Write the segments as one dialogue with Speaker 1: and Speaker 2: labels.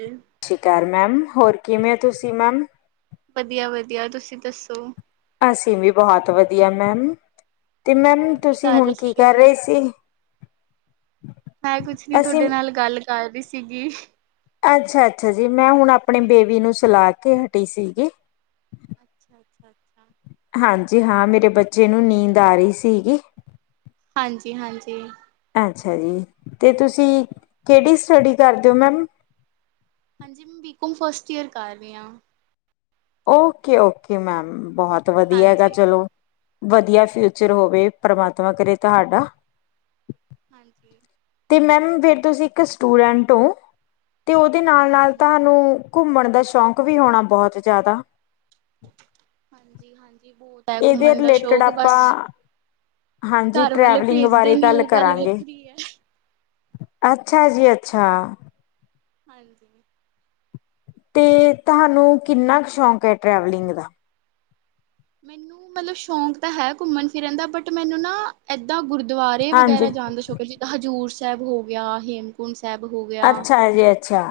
Speaker 1: ਹ [inaudible]
Speaker 2: ਸ਼ੀ ਕਾਲ ਮੈਮ ਹੋਰ ਕਿਵੇਂ ਓ ਤੁਸੀਂ ਮੈਮ?
Speaker 1: ਵਧੀਆ-ਵਧੀਆ ਤੁਸੀਂ ਦੱਸੋ?
Speaker 2: ਅਸੀਂ ਵੀ ਬੋਹਤ ਵਧੀਆ ਮੈਮ। ਤੇ ਮੈਮ
Speaker 1: ਹੋਰ ਕੀ
Speaker 2: ਤੁਸੀਂ
Speaker 1: ਕਰ ਰਹੇ
Speaker 2: ਹੁਣ ਕੀ
Speaker 1: ਸੀਗੇ
Speaker 2: ਕਰ ਰੇ ਸੀ?
Speaker 1: ਮੈਂ ਕੁਛ ਨੀ
Speaker 2: ਅਸੀਂ
Speaker 1: ਥੋਡੇ ਨਾਲ ਗੱਲ ਕਰ ਰੀ ਸੀਗੀ।
Speaker 2: ਅੱਛਾ-ਅੱਛਾ ਜੀ। ਮੈਂ ਹੁਣ ਆਪਣੀ ਬੇਬੀ ਨੂੰ ਸਿਲਾ ਕੇ ਹਟੀ ਸੀਗੀ।
Speaker 1: ਅੱਛਾ-ਅੱਛਾ।
Speaker 2: ਹਾਂਜੀ ਹਾਂ ਮੇਰੇ ਬੱਚੇ ਨੂੰ ਨੀਂਦ ਆਰੀ ਸੀਗੀ।
Speaker 1: ਹਾਂਜੀ-ਹਾਂਜੀ।
Speaker 2: ਅੱਛਾ ਜੀ ਤੇ ਤੁਸੀਂ ਕੇੜੀ ਸਟੱਡੀ ਕਰਦੇ ਓ ਮੈਮ?
Speaker 1: ਹਾਂਜੀ ਮੈਂ ਬੀਕੌਮ ਫਸਟ ਈਅਰ ਕਰ ਰੀਆ।
Speaker 2: ਓਕੇ-ਓਕੇ ਮੈਮ ਬੋਹਤ ਵਧੀਆ ਹੈਗਾ
Speaker 1: ਹਾਂਜੀ
Speaker 2: ਚਲੋ ਵਧੀਆ ਫਿਊਚਰ
Speaker 1: ਹਾਂਜੀ
Speaker 2: ਹੋਵੇ ਪਰਮਾਤਮਾ ਕਰੇ ਤੁਹਾਡਾ।
Speaker 1: ਹਾਂਜੀ।
Speaker 2: ਤੇ ਮੈਮ ਫੇਰ ਤੁਸੀਂ ਇੱਕ ਸਟੂਡੈਂਟ ਓ ਤੇ ਓਦੇ
Speaker 1: ਹਾਂਜੀ ਹਾਂਜੀ
Speaker 2: ਨਾਲ-ਨਾਲ ਤੁਹਾਨੂੰ ਘੁੰਮਣ ਦਾ ਸ਼ੌਂਕ ਵੀ ਹੋਣਾ ਬੋਹਤ ਜਾਦਾ?
Speaker 1: ਹਾਂਜੀ-ਹਾਂਜੀ ਬੋਤ ਐ
Speaker 2: ਇਹਦੇ
Speaker 1: ਘੁੰਮਣ ਦਾ
Speaker 2: ਰਿਲੇਟਿਡ
Speaker 1: ਸ਼ੌਕ ਬਸ
Speaker 2: ਆਪਾਂ ਹਾਂਜੀ
Speaker 1: ਘਰ ਵਾਲੇ
Speaker 2: ਟਰੈਵਲਿੰਗ
Speaker 1: ਭੇਜਦੇ
Speaker 2: ਬਾਰੇ
Speaker 1: ਨੀ ਓ ਗੱਲ
Speaker 2: ਕਰਾਂਗੇ।
Speaker 1: ਵੱਖਰੀ ਐ।
Speaker 2: ਅੱਛਾ ਜੀ ਅੱਛਾ।
Speaker 1: ਹਾਂਜੀ।
Speaker 2: ਤੇ ਤੁਹਾਨੂੰ ਕਿੰਨਾ ਕੁ ਸ਼ੌਂਕ ਏ ਟਰੈਵਲਿੰਗ ਦਾ?
Speaker 1: ਮੈਨੂੰ ਮਤਲਬ ਸ਼ੌਂਕ ਤਾਂ ਹੈ ਘੁੰਮਣ ਫਿਰਨ ਦਾ ਬਟ ਮੈਨੂੰ ਨਾ ਐਦਾਂ ਗੁਰ ਦੁਆਰੇ
Speaker 2: ਹਾਂਜੀ
Speaker 1: ਵਗੈਰਾ ਜਾਨ ਦਾ ਸ਼ੌਕ ਜਿੱਦਾਂ ਹਜ਼ੂਰ ਸਾਹਿਬ ਹੋ ਗਿਆ, ਹੇਮਕੁੰਟ ਸਾਹਿਬ ਹੋ ਗਿਆ।
Speaker 2: ਅੱਛਾ ਜੀ ਅੱਛਾ,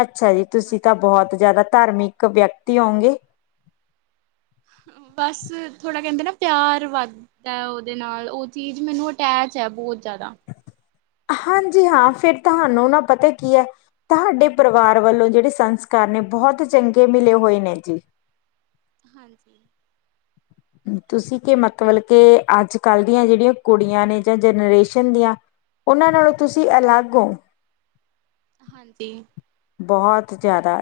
Speaker 2: ਅੱਛਾ ਜੀ ਤੁਸੀਂ ਤਾਂ ਬਹੁਤ ਜਾਦਾ ਧਾਰਮਿਕ ਵਿਅਕਤੀ ਹੋਓਗੇ।
Speaker 1: ਬਸ ਥੋੜ੍ਹਾ ਕੈਂਦੇ ਨਾ ਪਿਆਰ ਵੱਧ ਤਾਂ ਉਦੇ ਨਾਲ ਉ ਚੀਜ਼ ਮੈਨੂੰ ਅਟੈਚ ਐ ਬੋਤ ਜਾਦਾ।
Speaker 2: ਹਾਂਜੀ ਹਾਂ ਫੇਰ ਤੁਆਨੂੰ ਨਾ ਪਤਾ ਕੀ ਐ ਤੁਹਾਡੇ ਪਰਿਵਾਰ ਵੱਲੋਂ ਜੇੜੇ ਸੰਸਕਾਰ ਨੇ ਬਹੁਤ ਚੰਗੇ ਮਿਲੇ ਹੋਏ ਨੇ ਜੀ।
Speaker 1: ਹਾਂਜੀ।
Speaker 2: ਤੁਸੀਂ ਕਿ ਮਤਬਲ ਕੇ ਅੱਜ ਕੱਲ ਦੀਆਂ ਜੇੜੀਆਂ ਕੁੜੀਆਂ ਨੇ ਜਾਂ ਜਨਰੇਸ਼ਨ ਦੀਆਂ ਉਨਾਂ ਨਾਲੋਂ ਤੁਸੀਂ ਅਲੱਗ ੳ।
Speaker 1: ਹਾਂਜੀ।
Speaker 2: ਬੋਹੁਤ ਜਾਦਾ।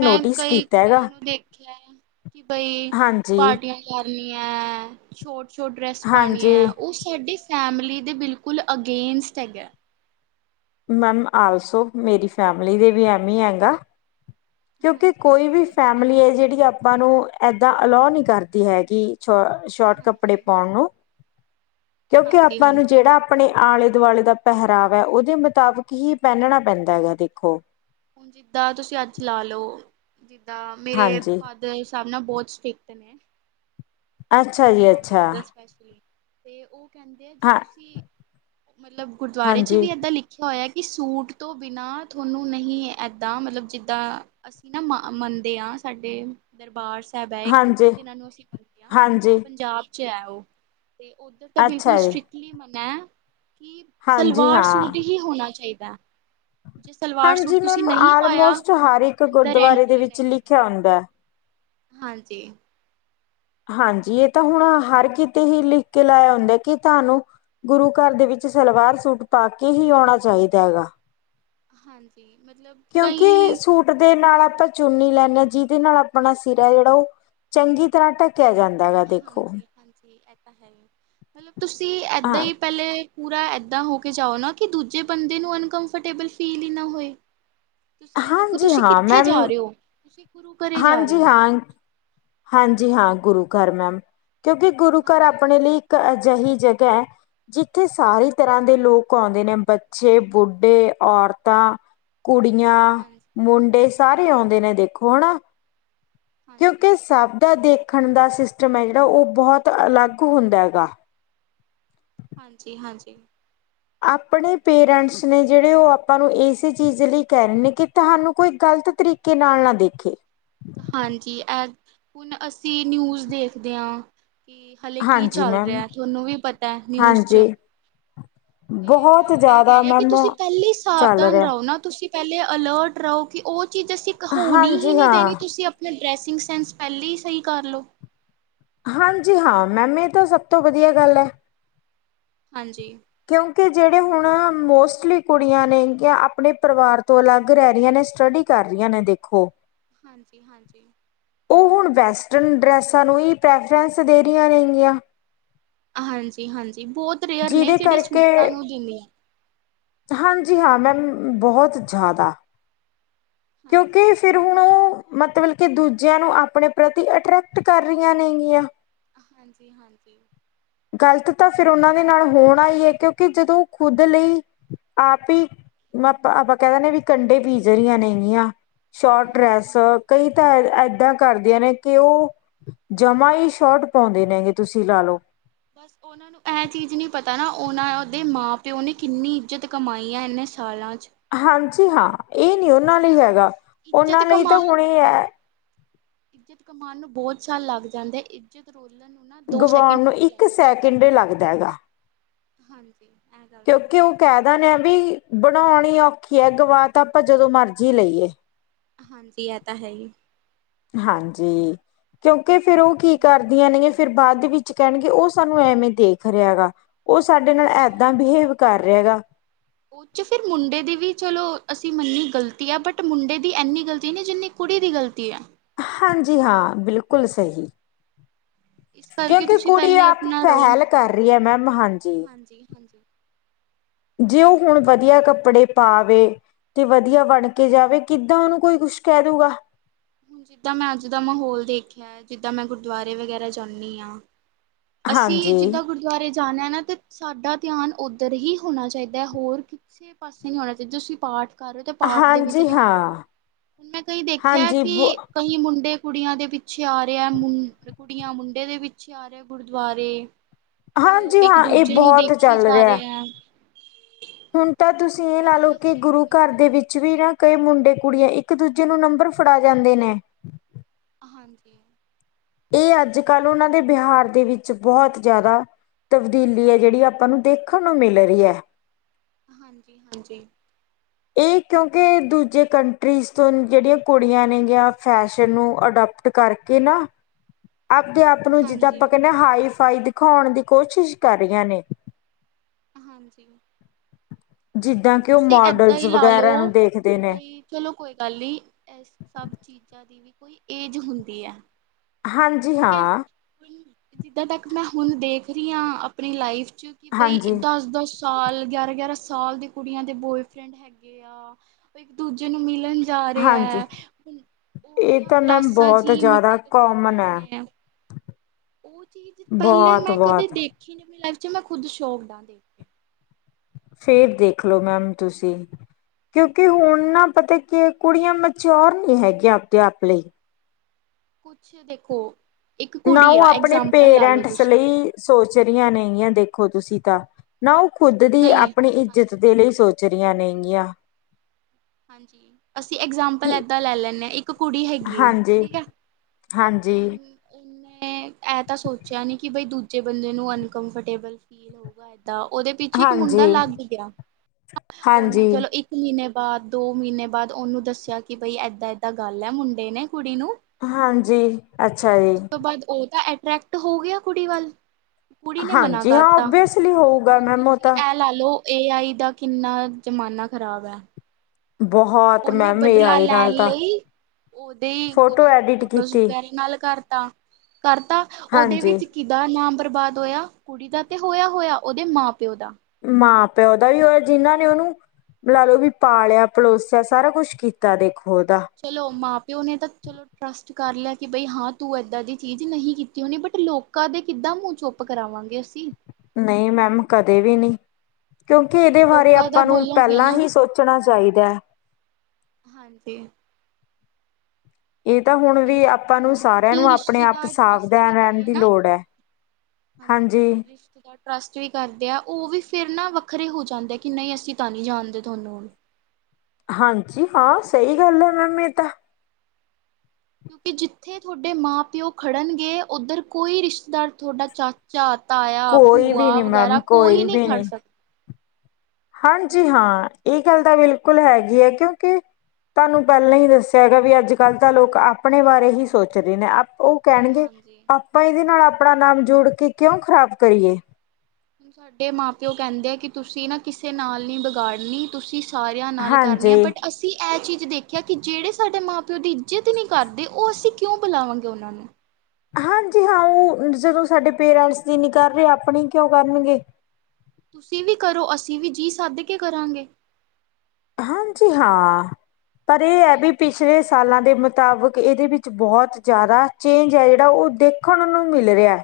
Speaker 1: ਮੈਂ ਕਈ ਕੁੜੀਆਂ ਨੂੰ ਦੇਖਿਆ ਯਾ ਕਿ ਬਈ
Speaker 2: ਹਾਂਜੀ
Speaker 1: ਪਾਰਟੀਆਂ ਕਰਨੀ ਐ ਸ਼ੋਟ-ਸ਼ੋਟ ਡਰੈਸ ਪਾਨੀ ਐ
Speaker 2: ਹਾਂਜੀ
Speaker 1: ਉ ਸਾਡੇ ਫੈਮਿਲੀ ਦੇ ਬਿਲਕੁਲ ਅਗੇਨਸਟ ਹੈਗੈ।
Speaker 2: ਮੈਮ ਆਲਸੋ ਮੇਰੀ ਫੈਮਿਲੀ ਦੇ ਵੀ ਐਵੇ ਈ ਹੈਗਾ। ਕਿਉਂਕਿ
Speaker 1: ਹਾਂਜੀ
Speaker 2: ਕੋਈ ਵੀ
Speaker 1: ਮਤਲਬ
Speaker 2: ਫੈਮਿਲੀ
Speaker 1: ਸਾਨੂੰ
Speaker 2: ਏ ਜੇੜੀ ਆਪਾਂ ਨੂੰ ਏਦਾਂ ਅਲਾਓ ਨੀ ਕਰਦੀ ਹੈਗੀ ਛ ਸ਼ੋਟ ਕੱਪੜੇ
Speaker 1: ਹਾਂਜੀ
Speaker 2: ਪੋਣ ਨੂੰ, ਕਿਉਂਕਿ ਆਪਾਂ ਨੂੰ
Speaker 1: ਹਾਂਜੀ-ਹਾਂਜੀ,
Speaker 2: ਜੇੜਾ ਆਪਣੇ ਆਲੇ ਦੁਆਲੇ ਦਾ ਪਹਿਰਾਵਾ ਏ ਉਦੇ ਮੁਤਾਬਿਕ ਹੀ ਪਹਿਨਣਾ ਪੈਂਦਾ ਹੈਗਾ ਦੇਖੋ।
Speaker 1: ਹੁਨ ਜਿੱਦਾਂ ਤੁਸੀਂ ਅੱਜ ਲਾ ਲੋ ਜਿੱਦਾਂ ਮੇਰੇ
Speaker 2: ਹਾਂਜੀ
Speaker 1: ਫਾਦਰ ਦਰ ਸਾਬ ਨਾ ਬੋਤ ਸਟ੍ਰਿਕਟ ਨੇ
Speaker 2: ਅੱਛਾ
Speaker 1: ਇਸ
Speaker 2: ਜੀ
Speaker 1: ਮਾਮਲੇ
Speaker 2: ਅੱਛਾ
Speaker 1: ਦਾ ਸਪੈਸ਼ਲੀ ਤੇ ਉ ਕੈਂਦੇ ਆ ਜੇ
Speaker 2: ਹਾਂ
Speaker 1: ਤੁਸੀਂ ਮਲਬ ਗੁਰਦੁਆਰੇ 'ਚ
Speaker 2: ਹਾਂਜੀ,
Speaker 1: ਵੀ ਐਦਾ ਲਿਖਿ ਲਿਖਿਆ ਹੋਇਆ, ਕਿ ਸੂਟ ਤੋਂ ਬਿਨਾਂ ਤੁਹਾਨੂੰ ਨਹੀਂ ਏਦਾਂ, ਮਤਲਬ ਜਿੱਦਾਂ ਅਸੀਂ ਨਾ ਮ ਮੰਨਦੇ ਹਾਂ, ਸਾਡੇ ਦਰਬਾਰ ਸਾਹਿਬ ਹੈ ਇੱਕ,
Speaker 2: ਹਾਂਜੀ,
Speaker 1: ਜਿਨਾਂ ਨੂੰ ਅਸੀਂ ਮੰਦੇ ਹਾਂ।
Speaker 2: ਹਾਂਜੀ।
Speaker 1: ਪੰਜਾਬ 'ਚ ਹੈ ਉਹ, ਤੇ ਉੱਧਰ ਤਾਂ ਬਿਲਕੁਲ
Speaker 2: ਅੱਛਾ ਜੀ,
Speaker 1: ਸਟ੍ਰਿਕਟਲੀ ਮਨਾ ਹੈ। ਕਿ,
Speaker 2: ਹਾਂਜੀ
Speaker 1: ਸਲਵਾਰ ਸੂਟ
Speaker 2: ਹਾਂ।
Speaker 1: ਹੀ ਹੋਣਾ ਚਾਹੀਦਾ ਹੈ।
Speaker 2: ਹਾਂਜੀ ਮੈਮ, ਆਲਮੋਸਟ ਹਰ ਇੱਕ
Speaker 1: ਅੰਦਰ
Speaker 2: ਗੁਰਦੁਆਰੇ ਦੇ
Speaker 1: ਐਂਟਰੀ
Speaker 2: ਵਿੱਚ
Speaker 1: ਨਹੀਂ
Speaker 2: ਲਿਖਿਆ ਹੁੰਦਾ ਹੈ।
Speaker 1: ਹਾਂਜੀ।
Speaker 2: ਹਾਂਜੀ, ਇਹ ਤਾਂ ਹੁਣ ਹਰ ਕਿਤੇ ਹੀ ਲਿਖ ਕੇ ਲਾਇਆ ਹੁੰਦਾ, ਕਿ ਤੁਹਾਨੂੰ ਗੁਰੂ ਘਰ ਦੇ ਵਿੱਚ, ਸਲਵਾਰ ਸੂਟ ਪਾ ਕੇ ਹੀ ਆਉਣਾ ਚਾਹੀਦਾ ਹੈਗਾ।
Speaker 1: ਹਾਂਜੀ, ਮਤਲਬ
Speaker 2: ਕਿਉਂਕਿ
Speaker 1: ਕਈ
Speaker 2: ਸੂਟ- ੱਸੂਟ ਦੇ ਨਾਲ ਆਪਾਂ ਚੁੰਨੀ ਲੈਂਦੇ ਹਾਂ, ਜਿਹਦੇ ਨਾਲ ਆਪਣਾ ਸਿਰਾ ਜਿਹੜਾ, ਉਹ ਚੰਗੀ ਤਰ੍ਹਾਂ ਢੱਕਿਆ ਜਾਂਦਾ। ਹੈਗਾ ਦੇਖੋ
Speaker 1: ਹਾਂਜੀ ਹਾਂਜੀ, ਇਹ ਤਾਂ ਹੈ। ਮਤਲਬ ਤੁਸੀਂ ਇੱਦਾਂ
Speaker 2: ਹਾਂ।
Speaker 1: ਹੀ ਪਹਿਲੇ ਪੂਰਾ ਏਦਾਂ ਹੋ ਕੇ ਜਾਓ ਨਾ, ਕਿ ਦੂਜੇ ਬੰਦੇ ਨੂੰ ਅਨਕਫਰਟੇਬਲ ਫੀਲ ਹੀ ਨਾ ਹੋਏ। ਤੁਸੀਂ ਇਹ ਦੇਖੋ,
Speaker 2: ਹਾਂਜੀ
Speaker 1: ਤੁਸੀਂ
Speaker 2: ਹਾਂ
Speaker 1: ਕਿੱਥੇ ਜਾ
Speaker 2: ਮੈਮ
Speaker 1: ਰਹੇ ਹੋ, ਤੁਸੀਂ ਗੁਰੂ ਘਰੇ ਜਾ ਰਹੇ
Speaker 2: ਹਾਂਜੀ
Speaker 1: ਹੋ।
Speaker 2: ਹਾਂ ਹਾਂਜੀ ਹਾਂ, ਗੁਰੂ ਘਰ ਮੈਮ, ਕਿਉਂਕਿ ਗੁਰੂ ਘਰ
Speaker 1: ਹਾਂਜੀ
Speaker 2: ਆਪਣੇ ਲਈ ਇੱਕ ਅਜਿਹੀ ਜਗ੍ਹਾ ਹੈ ਜਿੱਥੇ ਸਾਰੀ ਤਰ੍ਹਾਂ ਦੇ ਲੋਕ ਆਉਂਦੇ ਨੇ-ਬੱਚੇ, ਬੁੱਢੇ, ਔਰਤਾਂ ਕੁੜੀਆਂ,
Speaker 1: ਹਾਂਜੀ
Speaker 2: ਮੁੰਡੇ,
Speaker 1: ਹਾਂ
Speaker 2: ਸਾਰੇ ਆਉਂਦੇ ਨੇ ਦੇਖੋ, ਹਨਾ।
Speaker 1: ਹਾਂਜੀ
Speaker 2: ਕਿਉਂਕਿ, ਸਭ ਦਾ ਦੇਖਣ ਦਾ ਸਿਸਟਮ ਹੈ ਜਿਹੜਾ, ਉਹ ਬਹੁਤ ਅਲੱਗ ਹੁੰਦਾ ਹੈਗਾ।
Speaker 1: ਹਾਂਜੀ-ਹਾਂਜੀ।
Speaker 2: ਆਪਣੇ ਪੇਰੈਂਟਸ ਨੇ ਜਿਹੜੇ, ਉਹ ਆਪਾਂ ਨੂੰ ਇਸੇ ਚੀਜ਼ ਲਈ ਕਹਿ ਰਹੇ ਨੇ, ਕਿ ਤੁਹਾਨੂੰ ਕੋਈ ਗ਼ਲਤ ਤਰੀਕੇ ਤਰੀਕੇ ਨਾਲ ਨਾ ਦੇਖੇ।
Speaker 1: ਹਾਂਜੀ, ਐ ਹੁਣ ਅਸੀਂ ਨਿਊਜ਼ ਦੇਖਦੇ ਹਾਂ ਕੀ ਹਲੇ ਕੀ
Speaker 2: ਹਾਂਜੀ
Speaker 1: ਚੱਲ
Speaker 2: ਮੈਮ
Speaker 1: ਰਿਹਾ, ਤੁਹਾਨੂੰ ਵੀ ਪਤਾ ਹੈ ਨਿਊਜ਼'ਚ।
Speaker 2: ਹਾਂਜੀ
Speaker 1: ਤੇ
Speaker 2: ਬਹੁਤ
Speaker 1: ਮੈਂ ਇਹ ਕਹਿ
Speaker 2: ਜ਼ਿਆਦਾ
Speaker 1: ਰਹੀ ਹਾ, ਕਿ
Speaker 2: ਮੈਮ
Speaker 1: ਤੁਸੀਂ ਪਹਿਲੇ
Speaker 2: ਚੱਲ
Speaker 1: ਸਾਵਧਾਨ
Speaker 2: ਰਿਹਾ
Speaker 1: ਰਹੋ ਨਾ, ਤੁਸੀਂ ਪਹਿਲੇ ਅਲਰਟ ਰਹੋ, ਕਿ ਉਹ ਚੀਜ਼ ਅਸੀਂ, ਕਹਾਉਣ ਹੀ
Speaker 2: ਹਾਂਜੀ
Speaker 1: ਨਹੀਂ
Speaker 2: ਹਾਂ,
Speaker 1: ਦੇਣੀ। ਤੁਸੀਂ ਆਪਣਾ ਡਰੈਸਿੰਗ ਸੈਂਸ, ਪਹਿਲੇ ਹੀ ਸਹੀ ਕਰ ਲਓ।
Speaker 2: ਹਾਂਜੀ ਹਾਂ, ਮੈਮ ਇਹ ਤਾਂ ਸਭ ਤੋਂ ਵਧੀਆ ਗੱਲ ਹੈ।
Speaker 1: ਹਾਂਜੀ।
Speaker 2: ਕਿਉਂਕਿ ਜਿਹੜੇ ਹੁਣ ਮੋਸਟਲੀ ਕੁੜੀਆਂ ਨੇ, ਜਾਂ ਆਪਣੇ ਪਰਿਵਾਰ ਤੋਂ ਅਲੱਗ ਰਹਿ ਰਹੀਆਂ ਨੇ, ਸਟੱਡੀ ਕਰ ਰਹੀਆਂ ਨੇ ਦੇਖੋ।
Speaker 1: ਹਾਂਜੀ-ਹਾਂਜੀ।
Speaker 2: ਉਹ ਹੁਣ, ਵੈਸਟਰਨ ਡਰੈਸਾਂ ਨੂੰ ਹੀ ਪ੍ਰੈਫਰੈਂਸ ਦੇ ਰਹੀਆਂ ਨੇਗੀਆਂ।
Speaker 1: ਹਾਂਜੀ-ਹਾਂਜੀ, ਬਹੁਤ ਰੇਅਰ ਨੇ
Speaker 2: ਜਿਹਦੇ
Speaker 1: ਜਿਹੜੀ
Speaker 2: ਕਰਕੇ
Speaker 1: ਸੂਟਾਂ ਨੂੰ ਦਿੰਦੀ ਆ।
Speaker 2: ਹਾਂਜੀ ਹਾਂ, ਮੈਮ ਬਹੁਤ ਜ਼ਿਆਦਾ, ਕਿਉਂਕਿ ਫਿਰ
Speaker 1: ਹਾਂਜੀ
Speaker 2: ਫੇਰ ਹੁਣ ਉਹ, ਮਤਲਬ ਕਿ ਦੂਜਿਆਂ ਨੂੰ ਆਪਣੇ ਪ੍ਰਤੀ, ਅਟਰ੍ਰੈਕਟ ਕਰ ਰਹੀਆਂ ਨੇਗੀਆਂ।
Speaker 1: ਹਾਂਜੀ-ਹਾਂਜੀ।
Speaker 2: ਗ਼ਲਤ ਤਾਂ, ਫਿਰ ਉਹਨਾਂ ਦੇ ਨਾਲ ਹੋਣਾ ਹੀ ਹੈ। ਕਿਉਂਕਿ ਜਦੋਂ ਖੁਦ ਲਈ ਆਪ ਹੀ ਆਪਾਂ ਕਹਿ ਦਿੰਦੇ ਵੀ, ਕੰਢੇ ਬੀਜ ਰਹੀਆਂ ਨੇਗੀਆਂ। ਸ਼ੋਟ
Speaker 1: ਹਾਂਜੀ
Speaker 2: ਡਰੈਸ,
Speaker 1: ਹਾਂ
Speaker 2: ਕਈ ਤਾਂ ਏਦਾਂ ਕਰਦੀਆਂ ਨੇ ਕਿ ਉਹ ਜਮਾ ਹੀ ਸ਼ੋਰਟ ਪਾਉਂਦੇ ਨੇਗੇ, ਤੁਸੀਂ ਲਾ ਲਓ।
Speaker 1: ਬਸ ਉਹਨਾਂ ਨੂੰ ਇਹ ਚੀਜ਼ ਨਹੀਂ ਪਤਾ ਨਾ, ਉਹਨਾਂ ਉਹ ਦੇ ਮਾਂ ਪਿਓ ਨੇ, ਕਿੰਨੀ ਇੱਜ਼ਤ ਕਮਾਈ ਹੈ ਇਨੇ ਸਾਲਾਂ 'ਚ।
Speaker 2: ਹਾਂਜੀ ਹਾਂ, ਇਹ ਨੀ ਉਹਨਾਂ ਲਈ
Speaker 1: ਉਹ
Speaker 2: ਹੈਗਾ,
Speaker 1: ਇੱਜ਼ਤ
Speaker 2: ਉਹਨਾਂ ਲਈ ਤਾਂ
Speaker 1: ਕਮਾਉਣ
Speaker 2: ਹੁਣ
Speaker 1: ਤੋਂ
Speaker 2: ਇਹ ਹੈ।
Speaker 1: ਤਾਂ ਇੱਜ਼ਤ ਕਮਾਉਣ ਨੂੰ ਬਹੁਤ ਸਾਲ ਲੱਗ ਜਾਂਦੇ ਹੈ, ਇੱਜ਼ਤ ਰੋਲਣ ਨੂੰ ਨਾ ਦੋ ਸੈਕਿੰਡ
Speaker 2: ਗਵਾਉਣ ਨੂੰ
Speaker 1: ਵੀ ਨਹੀਂ
Speaker 2: ਇੱਕ
Speaker 1: ਲੱਗਦੇ।
Speaker 2: ਸੈਕਿੰਡ ਲੱਗਦਾ ਹੈਗਾ।
Speaker 1: ਹਾਂਜੀ। ਇਹ ਗੱਲ ਤਾਂ ਹੈ
Speaker 2: ਕਿਉਂਕਿ
Speaker 1: ਹੀ।
Speaker 2: ਉਹ ਕਹਿ ਦਿੰਦੇ ਆ ਵੀ, ਬਣਾਉਣੀ ਔਖੀ ਹੈ, ਗਵਾ ਤਾਂ ਆਪਾਂ ਜਦੋਂ ਮਰਜ਼ੀ ਲਈਏ।
Speaker 1: ਹਾਂਜੀ, ਇਹ ਤਾਂ ਹੈਹੀ।
Speaker 2: ਹਾਂਜੀ, ਕਿਉਂਕਿ ਫੇਰ ਉਹ ਕੀ ਕਰਦੀਆਂ ਨੇ ਫਿਰ ਬਾਅਦ ਦੇ ਵਿੱਚ ਕਹਿਣਗੇ, ਉਹ ਸਾਨੂੰ ਐਵੇਂ ਦੇਖ ਰਿਹਾ ਹੈਗਾ, ਉਹ ਸਾਡੇ ਨਾਲ
Speaker 1: ਹਾਂ।
Speaker 2: ਏਦਾਂ ਬਿਹੇਵ ਕਰ ਰਿਹਾ ਗਾ।
Speaker 1: ਉਹ ਚ ਫਿਰ ਮੁੰਡੇ ਦੀ ਵੀ, ਚਲੋ ਅਸੀਂ ਮੰਨੀ ਗਲਤੀ ਆ, ਬਟ ਮੁੰਡੇ ਦੀ ਇੰਨੀ ਗ਼ਲਤੀ ਨਹੀਂ ਜਿੰਨੀ ਕੁੜੀ ਦੀ ਗਲਤੀ ਹੈ।
Speaker 2: ਹਾਂਜੀ-ਹਾਂ, ਬਿਲਕੁਲ ਸਹੀ।
Speaker 1: ਇਸ ਕਰਕੇ
Speaker 2: ਕਿਉਂਕਿ
Speaker 1: ਤੁਸੀਂ
Speaker 2: ਕੁੜੀ
Speaker 1: ਪਹਿਲੇ
Speaker 2: ਆਪ
Speaker 1: ਆਪਣਾ ਰਹੋ।
Speaker 2: ਪਹਿਲ ਕਰ ਰਹੀ ਹੈ ਮੈਮ ਹਾਂਜੀ।
Speaker 1: ਹਾਂਜੀ-ਹਾਂਜੀ।
Speaker 2: ਜੇ ਉਹ ਹੁਣ ਵਧੀਆ ਕੱਪੜੇ ਪਾਵੇ ਤੇ ਵਧੀਆ ਬਣ ਕੇ ਜਾਵੇ, ਕਿੱਦਾਂ ਉਹਨੂੰ ਕੋਈ ਕੁਛ ਕਹਿ ਦੂਗਾ।
Speaker 1: ਹੁਣ ਜਿੱਦਾਂ ਮੈਂ ਅੱਜ ਦਾ ਮਾਹੌਲ ਦੇਖਿਆ, ਜਿੱਦਾਂ ਮੈਂ ਗੁਰਦੁਆਰੇ ਵਗੈਰਾ ਜਾਂਦੀ ਹਾਂ। ਅਸੀਂ
Speaker 2: ਹਾਂਜੀ
Speaker 1: ਜਿੱਦਾਂ ਗੁਰਦੁਆਰੇ ਜਾਣਾ ਨਾ, ਤਾਂ ਸਾਡਾ ਧਿਆਨ ਉੱਧਰ ਹੀ ਹੋਣਾ ਚਾਹੀਦਾ ਹੈ, ਹੋਰ ਕਿ ਕਿਸੇ ਪਾਸੇ ਨਹੀਂ ਹੋਣਾ ਚਾਹੀਦਾ, ਜੇ ਤੁਸੀ ਪਾਠ ਕਰ ਰਹੋ ਤੇ ਪਾਠ ਦੇ ਵਿੱਚ
Speaker 2: ਹਾਂਜੀ ਹਾਂ
Speaker 1: ਧਿਆਨ ਰੱਖੋ, ਹੁਣ ਮੈਂ ਕਈ ਦੇਖਿਆ
Speaker 2: ਹਾਂਜੀ
Speaker 1: ਕਿ
Speaker 2: ਬ
Speaker 1: ਕਈ ਮੁੰਡੇ ਕੁੜੀਆਂ ਦੇ ਪਿੱਛੇ ਆ ਰਿਹਾ, ਮੁ ਕੁੜੀਆਂ ਮੁੰਡੇ ਦੇ ਪਿੱਛੇ ਆ ਰਿਹਾ ਗੁਰਦੁਆਰੇ, ਉ
Speaker 2: ਹਾਂਜੀ ਹਾਂ ਇਹ
Speaker 1: ਇੱਕ-ਦੂਜੇ ਨੂੰ
Speaker 2: ਬਹੁਤ
Speaker 1: ਦੇਖੀ
Speaker 2: ਚੱਲ
Speaker 1: ਜਾ ਰਿਹਾ ਹੈ।
Speaker 2: ਹੁਣ ਤਾਂ ਤੁਸੀਂ ਇਹ
Speaker 1: ਉਹ
Speaker 2: ਲਾ ਲਓ
Speaker 1: ਚੀਜ਼
Speaker 2: ਕਿ
Speaker 1: ਨਹੀਂ
Speaker 2: ਗੁਰੂ
Speaker 1: ਹੋਣੀ
Speaker 2: ਘਰ ਦੇ
Speaker 1: ਚਾਹੀਦੀ।
Speaker 2: ਵਿੱਚ ਵੀ ਨਾ ਕਈ ਮੁੰਡੇ-ਕੁੜੀਆਂ ਇੱਕ ਦੂਜੇ ਨੂੰ ਨੰਬਰ ਫੜਾ ਜਾਂਦੇ ਨੇ।
Speaker 1: ਹਾਂਜੀ।
Speaker 2: ਇਹ ਅੱਜ-ਕੱਲ੍ਹ ਉਹਨਾਂ ਦੇ ਬਿਹਾਰ ਦੇ ਵਿੱਚ ਬਹੁਤ ਜ਼ਿਆਦਾ ਤਬਦੀਲੀ ਹੈ ਜਿਹੜੀ ਆਪਾਂ ਨੂੰ ਦੇਖਣ ਨੂੰ ਮਿਲ ਰਹੀ ਹੈ।
Speaker 1: ਹਾਂਜੀ-ਹਾਂਜੀ।
Speaker 2: ਇਹ ਕਿਉਂਕਿ ਦੂਜੇ ਕੰਟਰੀਜ਼ ਤੋਂ ਜਿਹੜੀਆਂ ਕੁੜੀਆਂ ਨੇ ਗੀਆਂ ਫੈਸ਼ਨ ਨੂੰ ਅਡੋਪਟ ਕਰਕੇ ਨਾ
Speaker 1: [inaudible]
Speaker 2: ਆਪਦੇ-ਆਪ ਨੂੰ ਜਿੱਦਾਂ ਆਪਾਂ
Speaker 1: ਹਾਂਜੀ,
Speaker 2: ਕਹਿੰਦੇਾ ਹਾਈ-ਫਾਈ ਦਿਖਾਉਣ ਦੀ ਕੋਸ਼ਿਸ਼ ਕਰ ਰਹੀਆਂ ਨੇ।
Speaker 1: ਹਾਂਜੀ।
Speaker 2: ਜਿੱਦਾਂ ਕਿ ਉ
Speaker 1: ਤੁਸੀਂ ਏਦਾਂ
Speaker 2: ਮੋਡਲਸ
Speaker 1: ਹੀ ਲਾ
Speaker 2: ਵਗੈਰਾ
Speaker 1: ਲਓ
Speaker 2: ਨੂੰ ਦੇਖਦੇ
Speaker 1: ਕਿ
Speaker 2: ਨੇ।
Speaker 1: ਬਈ ਚਲੋ ਕੋਈ ਗੱਲ ਨੀ, ਇਸ ਸਭ ਚੀਜ਼ਾਂ ਦੀ ਵੀ ਕੋਈ ਏਜ ਹੁੰਦੀ ਹੈ।
Speaker 2: ਹਾਂਜੀ-
Speaker 1: ਠੀਕ ਹੈ
Speaker 2: ਹਾਂ।
Speaker 1: ਜਿੱਦਾਂ ਤੱਕ ਮੈਂ ਹੁਣ ਦੇਖ ਰਹੀ ਹਾਂ ਆਪਣੀ ਲਾਈਫ 'ਚ ਕਿ ਬਈ
Speaker 2: ਹਾਂਜੀ
Speaker 1: ਦਸ-ਦਸ। ਸਾਲ ਗਿਆਰਾਂ-ਗਿਆਰਾਂ ਸਾਲ ਦੀ ਕੁੜੀਆਂ ਦੇ ਬੋਏਫਰੈਂਡ ਹੈਗੇ ਆ। ਇੱਕ-ਦੂਜੇ ਨੂੰ ਮਿਲਣ ਜਾ
Speaker 2: ਹਾਂਜੀ
Speaker 1: ਰਿਹੇਆ।
Speaker 2: ਇਹ
Speaker 1: ਉਹਦੀਆਂ
Speaker 2: ਤਾਂ ਮੈਮ
Speaker 1: ਕਲਾਸਾਂ
Speaker 2: ਬਹੁਤ
Speaker 1: ਚੀ
Speaker 2: ਜ਼ਿਆਦਾ ਕੋਮਨ
Speaker 1: ਬੋਏਫ੍ਰੈਂਡ
Speaker 2: ਹੈ
Speaker 1: ਨੇ। ਉਹ ਚੀਜ਼ ਪਹਿਲੇ ਮੈਂ ਕਦੇ
Speaker 2: ਬਹੁਤ-ਬਹੁਤ
Speaker 1: ਦੇਖੀ ਨਹੀਂ ਮੇਰੀ ਲਾਈਫ ਚ ਮੈਂ ਖੁਦ ਸ਼ੌਂਹਕਡ ਹਾ ਦੇਖ ਕੇ।
Speaker 2: ਫੇਰ ਦੇਖਲੋ ਮੈਮ ਤੁਸੀਂ। ਕਿਉਂਕਿ ਹੁਣ ਨਾ ਪਤਾ ਕੀ ਕੁੜੀਆਂ ਮਚਓਰ ਨੀ ਹੈਗੀਆਂ ਆਪਦੇ- ਆਪ ਲਈ।
Speaker 1: ਕੁਛ ਦੇਖੋ ਇੱਕ
Speaker 2: ਨਾ
Speaker 1: ਕੁੜੀ
Speaker 2: ਉ
Speaker 1: ਆ
Speaker 2: ਆਪਣੇ
Speaker 1: ਐਗਜਾਮਪਲ ਲਾ ਲਓ
Speaker 2: ਪੇਰੈਂਟਸ
Speaker 1: ਤੁਸੀਂ
Speaker 2: ਲਈ ਸੋਚ ਰਹੀਆਂ ਨੇ ਨਹੀ ਗੀਆਂ ਦੇਖੋ ਤੁਸੀਂ ਤਾਂ ਨਾ ਉਹ ਖੁੱਦ ਦੀ
Speaker 1: ਨਹੀਂ
Speaker 2: ਆਪਣੀ ਇੱਜਤ
Speaker 1: ਹਾਂਜੀ
Speaker 2: ਦੇ ਲਈ ਸੋਚ ਚਰੀਆਂ ਨੇ ਏਨੀਆ।
Speaker 1: ਹਾਂਜੀ ਅਸੀਂ ਐਗਜਾਮਪਲ
Speaker 2: ਕਿ
Speaker 1: ਏਦਾਂ ਲੈ ਲੈਂਨੇ ਆਂ ਏਕ ਕੁੜੀ ਹੈਗੀ ਏ,
Speaker 2: ਹਾਂਜੀ
Speaker 1: ਠੀਕ ਏ
Speaker 2: ਹਾਂਜੀ।
Speaker 1: ੳਨੇ ਐ ਤਾਂ ਸੋਚਿਆ ਨੀ ਕਿ ਬਈ ਦੂਜੇ ਬੰਦੇ ਨੂੰ ਅਨਕਫਰਟੇਬਲ ਫੀਲ ਹੋਊਗਾ ਦਾ ੳਦੇ ਪਿੱਛੇ ਏਕ ਮੁੰਡਾ
Speaker 2: ਹਾਂਜੀ
Speaker 1: ਲੱਗ ਗਿਆ, ਉਨੇ
Speaker 2: ਹਾਂਜੀ
Speaker 1: ਚਲੋ ਏਕ ਮੀਨੇ ਬਾਦ ਦੋ ਮੀਨੇ ਬਾਦ ਉਨੂੰ ਦੱਸਿਆ ਕਿ ਬਈ ਐਦਾਂ-ਐਦਾਂ ਗੱਲ ਐ, ਮੁੰਡੇ ਨੇ ਕੁੜੀ ਨੂੰ
Speaker 2: ਹਾਂਜੀ।
Speaker 1: ਤੇ
Speaker 2: ਅੱਛਾ ਜੀ
Speaker 1: ਉਸ ਤੋਂ ਬਾਦ ਉ ਤਾਂ ਅਟਰ੍ਰੈਕਟ ਹੋ ਗਿਆ ਕੁੜੀ ਵੱਲ। ਕੁੜੀ ਨੇ ਮਨਾ
Speaker 2: ਹਾਂਜੀ ਹਾਂ
Speaker 1: ਕਾਰਤਾ,
Speaker 2: ਓਬੀਅਸਲੀ ਹੋਊਗਾ
Speaker 1: ਹੁਨ
Speaker 2: ਮੈਮ ਉਹ
Speaker 1: ਤੁਸੀਂ
Speaker 2: ਤਾਂ
Speaker 1: ਐ ਲਾ ਲੋ ਏ ਆਈ ਦਾ ਕਿੰਨਾ ਜ਼ਮਾਨਾ ਖ਼ਰਾਬ ਐ।
Speaker 2: ਬਹੁਤ
Speaker 1: ਉਨੇ
Speaker 2: ਮੈਮ ਏ
Speaker 1: ਬਦਲਾ
Speaker 2: ਆਈ
Speaker 1: ਲੈਨ
Speaker 2: ਨਾਲ ਤਾਂ
Speaker 1: ਲਈ ਉਦੇ
Speaker 2: ਫੋਟੋ
Speaker 1: ਕੁਛ
Speaker 2: ਐਡਿਟ
Speaker 1: ਫੋਟੋਸ
Speaker 2: ਕੀਤੀ
Speaker 1: ਵਗੈਰਾ ਨਾਲ ਕਰਤਾ, ਕਰਤਾ ਉਦੇ
Speaker 2: ਹਾਂਜੀ
Speaker 1: ਵਿੱਚ ਕਿਦਾ ਨਾਮ ਬਰਬਾਦ ਹੋਇਆ ਕੁੜੀ ਦਾ ਤੇ ਹੋਇਆ-ਹੋਇਆ ਉਦੇ ਮਾਂ ਪਿਓ ਦਾ।
Speaker 2: ਮਾਂ ਪਿਓ ਦਾ ਈ ਹੋਇਆ ਜਿਨਾਂ ਨੇ ਉਨੂੰ ਲਾ ਲੋ ਵੀ ਪਾਲਿਆ ਪਲੋਸਿਆ ਸਾਰਾ ਕੁਛ ਕੀਤਾ ਦੇਖੋ ਉਦਾ।
Speaker 1: ਚਲੋ ਮਾਂ ਪਿਓ ਨੇ ਤਾਂ ਚਲੋ ਟਰਸਟ ਕਰ ਲਿਆ ਕਿ ਬਈ ਹਾਂ ਤੂੰ ਏਦਾਂ ਦੀ ਚੀਜ਼ ਨਹੀਂ ਕੀਤੀ ਹੋਨੀ ਬਟ ਲੋਕਾਂ ਦੇ ਕਿੱਦਾਂ ਮੂੰਹ ਚੋ ਪ ਕਰਾਵਾਂਗੇ ਅਸੀਂ।
Speaker 2: ਨਈ ਮੈਮ ਕਦੇ ਵੀ ਨਈ ਕਿਉਂਕਿ ਇਦੇ ਬਾਰੇ
Speaker 1: ਲੋਕਾਂ ਦਾ
Speaker 2: ਆਪਾਂ ਨੂੰ
Speaker 1: ਬੋਲਣਗੇ
Speaker 2: ਪੈਲਾਂ
Speaker 1: ਨਾ
Speaker 2: ਹੀ ਸੋਚ ਸੋਚਣਾ ਚਾਈਦੈ।
Speaker 1: ਹਾਂਜੀ।
Speaker 2: ਇਹ ਤਾਂ ਹੁਣ
Speaker 1: ਕੀ
Speaker 2: ਵੀ ਆਪਾਂ ਨੂੰ ਸਾਰਿਆਂ ਨੂੰ ਆਪਣੇ ਆਪ
Speaker 1: ਰਿਸ਼ਤੇਦਾਰ ਟਰੱਸਟ ਵੀ
Speaker 2: ਸਾਵਧਾਨ ਰਹਿਣ
Speaker 1: ਕਰੀਏ
Speaker 2: ਦੀ
Speaker 1: ਨਾ
Speaker 2: ਲੋੜ ਹੈ
Speaker 1: ਹਾਂਜੀ ਜਿਹੜੇ ਰਿਸ਼ ਟਰੱਸਟ ਵੀ ਕਰਦੇ ਆ, ਉਹ ਵੀ ਫਿਰ ਨਾ ਵੱਖਰੇ ਹੋ ਜਾਂਦੇ ਆ ਕਿ ਨਹੀਂ ਅਸੀਂ ਤਾਂ ਨਹੀਂ ਜਾਣਦੇ ਤੁਹਾਨੂੰ
Speaker 2: ਹਾਂਜੀ ਹਾਂ ਸਹੀ ਗੱਲ ਐ ਮੈਮ ਇਹ ਤਾਂ
Speaker 1: ਕਿਉਂਕਿ ਜਿੱਥੇ ਤੁਹਾਡੇ ਮਾਂ- ਪਿਓ ਖੜਨਗੇ ਉੱਧਰ ਕੋਈ ਰਿਸ਼ਤੇਦਾਰ ਤੁਹਾਡਾ ਚਾਚਾ ਚਾਚਾ, ਤਾਇਆ,
Speaker 2: ਕੋਈ ਵੀ
Speaker 1: ਭੂਆ
Speaker 2: ਨਹੀਂ
Speaker 1: ਵਗੈਰਾ
Speaker 2: ਮੈਮ
Speaker 1: ਕੋਈ ਨਈ
Speaker 2: ਵੀ
Speaker 1: ਖੜ
Speaker 2: ਨਹੀਂ
Speaker 1: ਸਕਦਾ
Speaker 2: ਹਾਂਜੀ
Speaker 1: ਹਮ
Speaker 2: ਹਾਂ, ਇਹ ਗੱਲ ਤਾਂ ਬਿਲਕੁਲ ਹੈਗੀ ਐ ਕਿਉਂਕਿ ਤਾਨੂੰ ਪਹਿਲਾਂ ਈ ਦੱਸਿਆ ਹੈਗਾ ਵੀ ਅੱਜ -ਕੱਲ ਤਾਂ ਲੋਕ ਆਪਣੇ ਬਾਰੇ ਹੀ ਸੋਚਦੇ ਨੇ ਉਹ ਕਹਿਣਗੇ,
Speaker 1: ਹਾਂਜੀ
Speaker 2: ਆਪਾਂ ਇਹਦੇ ਨਾਲ ਆਪਣਾ ਨਾਮ ਜੋੜ ਕੇ ਕਿਉਂ ਖ਼ਰਾਬ ਕਰੀਏ।
Speaker 1: ਸਾਡੇ ਮਾਂ- ਪਿਓ ਕਹਿੰਦੇ ਆ ਕਿ ਤੁਸੀਂ ਨਾ ਕਿਸੇ ਨਾਲ ਨੀ ਬਗਾੜਨੀ ਤੁਸੀਂ ਸਾਰਿਆਂ ਨਾਲ ਕਰਨੀ ਆ
Speaker 2: ਹਾਂਜੀ
Speaker 1: ਬਟ ਅਸੀਂ ਇਹ ਚੀਜ਼ ਦੇਖਿਆ ਕਿ ਜਿਹੜੇ ਸਾਡੇ ਮਾਂ- ਪਿਓ ਦੀ ਇੱਜ਼ਤ ਨਈ ਕਰਦੇ ਉਹ ਅਸੀਂ ਕਿਉਂ ਬੁਲਾਵਾਂਗੇ ਉਹਨਾਂ ਨੂੰ
Speaker 2: ਹਾਂਜੀ ਹਾਂ ਉਹ ਜਦੋਂ ਸਾਡੇ ਪੇਰੈਂਟਸ ਦੀ ਨੀ ਕਰ ਰਹੇ ਆਪਣੀ ਕਿਉਂ ਕਰਨਗੇ।
Speaker 1: ਤੁਸੀਂ ਵੀ ਕਰੋ, ਅਸੀਂ ਵੀ ਜੀਅ ਸੱਦਕੇ ਕਰਾਂਗੇ।
Speaker 2: ਹਾਂਜੀ ਹਾਂ, ਪਰ ਇਹ ਆ ਵੀਛ ਪਿਛਲੇ ਸਾਲਾਂ ਦੇ ਮੁਤਾਬਕ ਇਹਦੇ ਵਿੱਚ ਬਹੁਤ ਜ਼ਿਆਦਾ ਚੇਂਜ ਐ ਜਿਹੜਾ ਉਹ ਦੇਖਣ ਨੂੰ ਮਿਲ ਰਿਹਾ।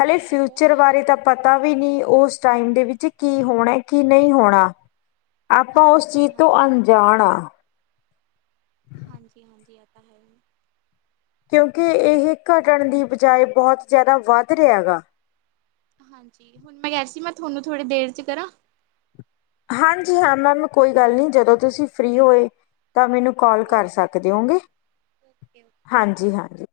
Speaker 2: ਹਲੇ
Speaker 1: ਹਾਂਜੀ ਬਹੁਤ
Speaker 2: ਫਿਊਚਰ
Speaker 1: ਜ਼ਿਆਦਾ
Speaker 2: ਬਾਰੇ ਤਾਂ
Speaker 1: ਚੇਂਜ
Speaker 2: ਪਤਾ
Speaker 1: ਆਇਆ
Speaker 2: ਵੀ ਨਈ ਉਸ ਟਾਈਮ ਦੇ ਵਿੱਚ ਕੀ ਹੋਣਾ ਕੀ ਨਹੀਂ ਹੋਣਾ, ਆਪਾਂ ਉਸ ਚੀਜ਼
Speaker 1: ਹਾਂਜੀ
Speaker 2: ਤੋਂ
Speaker 1: ਹਾਂਜੀ
Speaker 2: ਅੰ ਜਾਣਾ
Speaker 1: ਹਾਂਜੀ ਹਾਂਜੀ ਇਹ ਤਾ ਹੈ।
Speaker 2: ਕਿਉਂਕਿ ਇਹ ਘਟਣ ਦੀ ਬਜਾਏ ਬਹੁਤ ਜਿਆਦਾ ਵੱਧ ਰਿਹਾ ਗਾ।
Speaker 1: ਹਾਂਜੀ ਹੁਣ ਮੈਂ ਜੈਸਿਮਾ ਤਾਹਨੂ ਥੋੜੀ ਦੇਰ ਚ ਕਰਾਂ
Speaker 2: ਹਾਂਜੀ ਹਾਂ ਮੈਮ ਕੋਈ ਗੱਲ ਨੀ, ਜਦੋਂ ਤੁਸੀਂ ਫਰੀ ਹੋਏ ਤਾਂ ਮੈਨੂੰ ਕੋਲ ਕਰ
Speaker 1: ਓਕੇ
Speaker 2: ਸਕਦੇਓਗੇ,
Speaker 1: ਓਕੇ ਓਕੇ ਠੀਕ
Speaker 2: ਹਾਂਜੀ ਹਾਂਜੀ।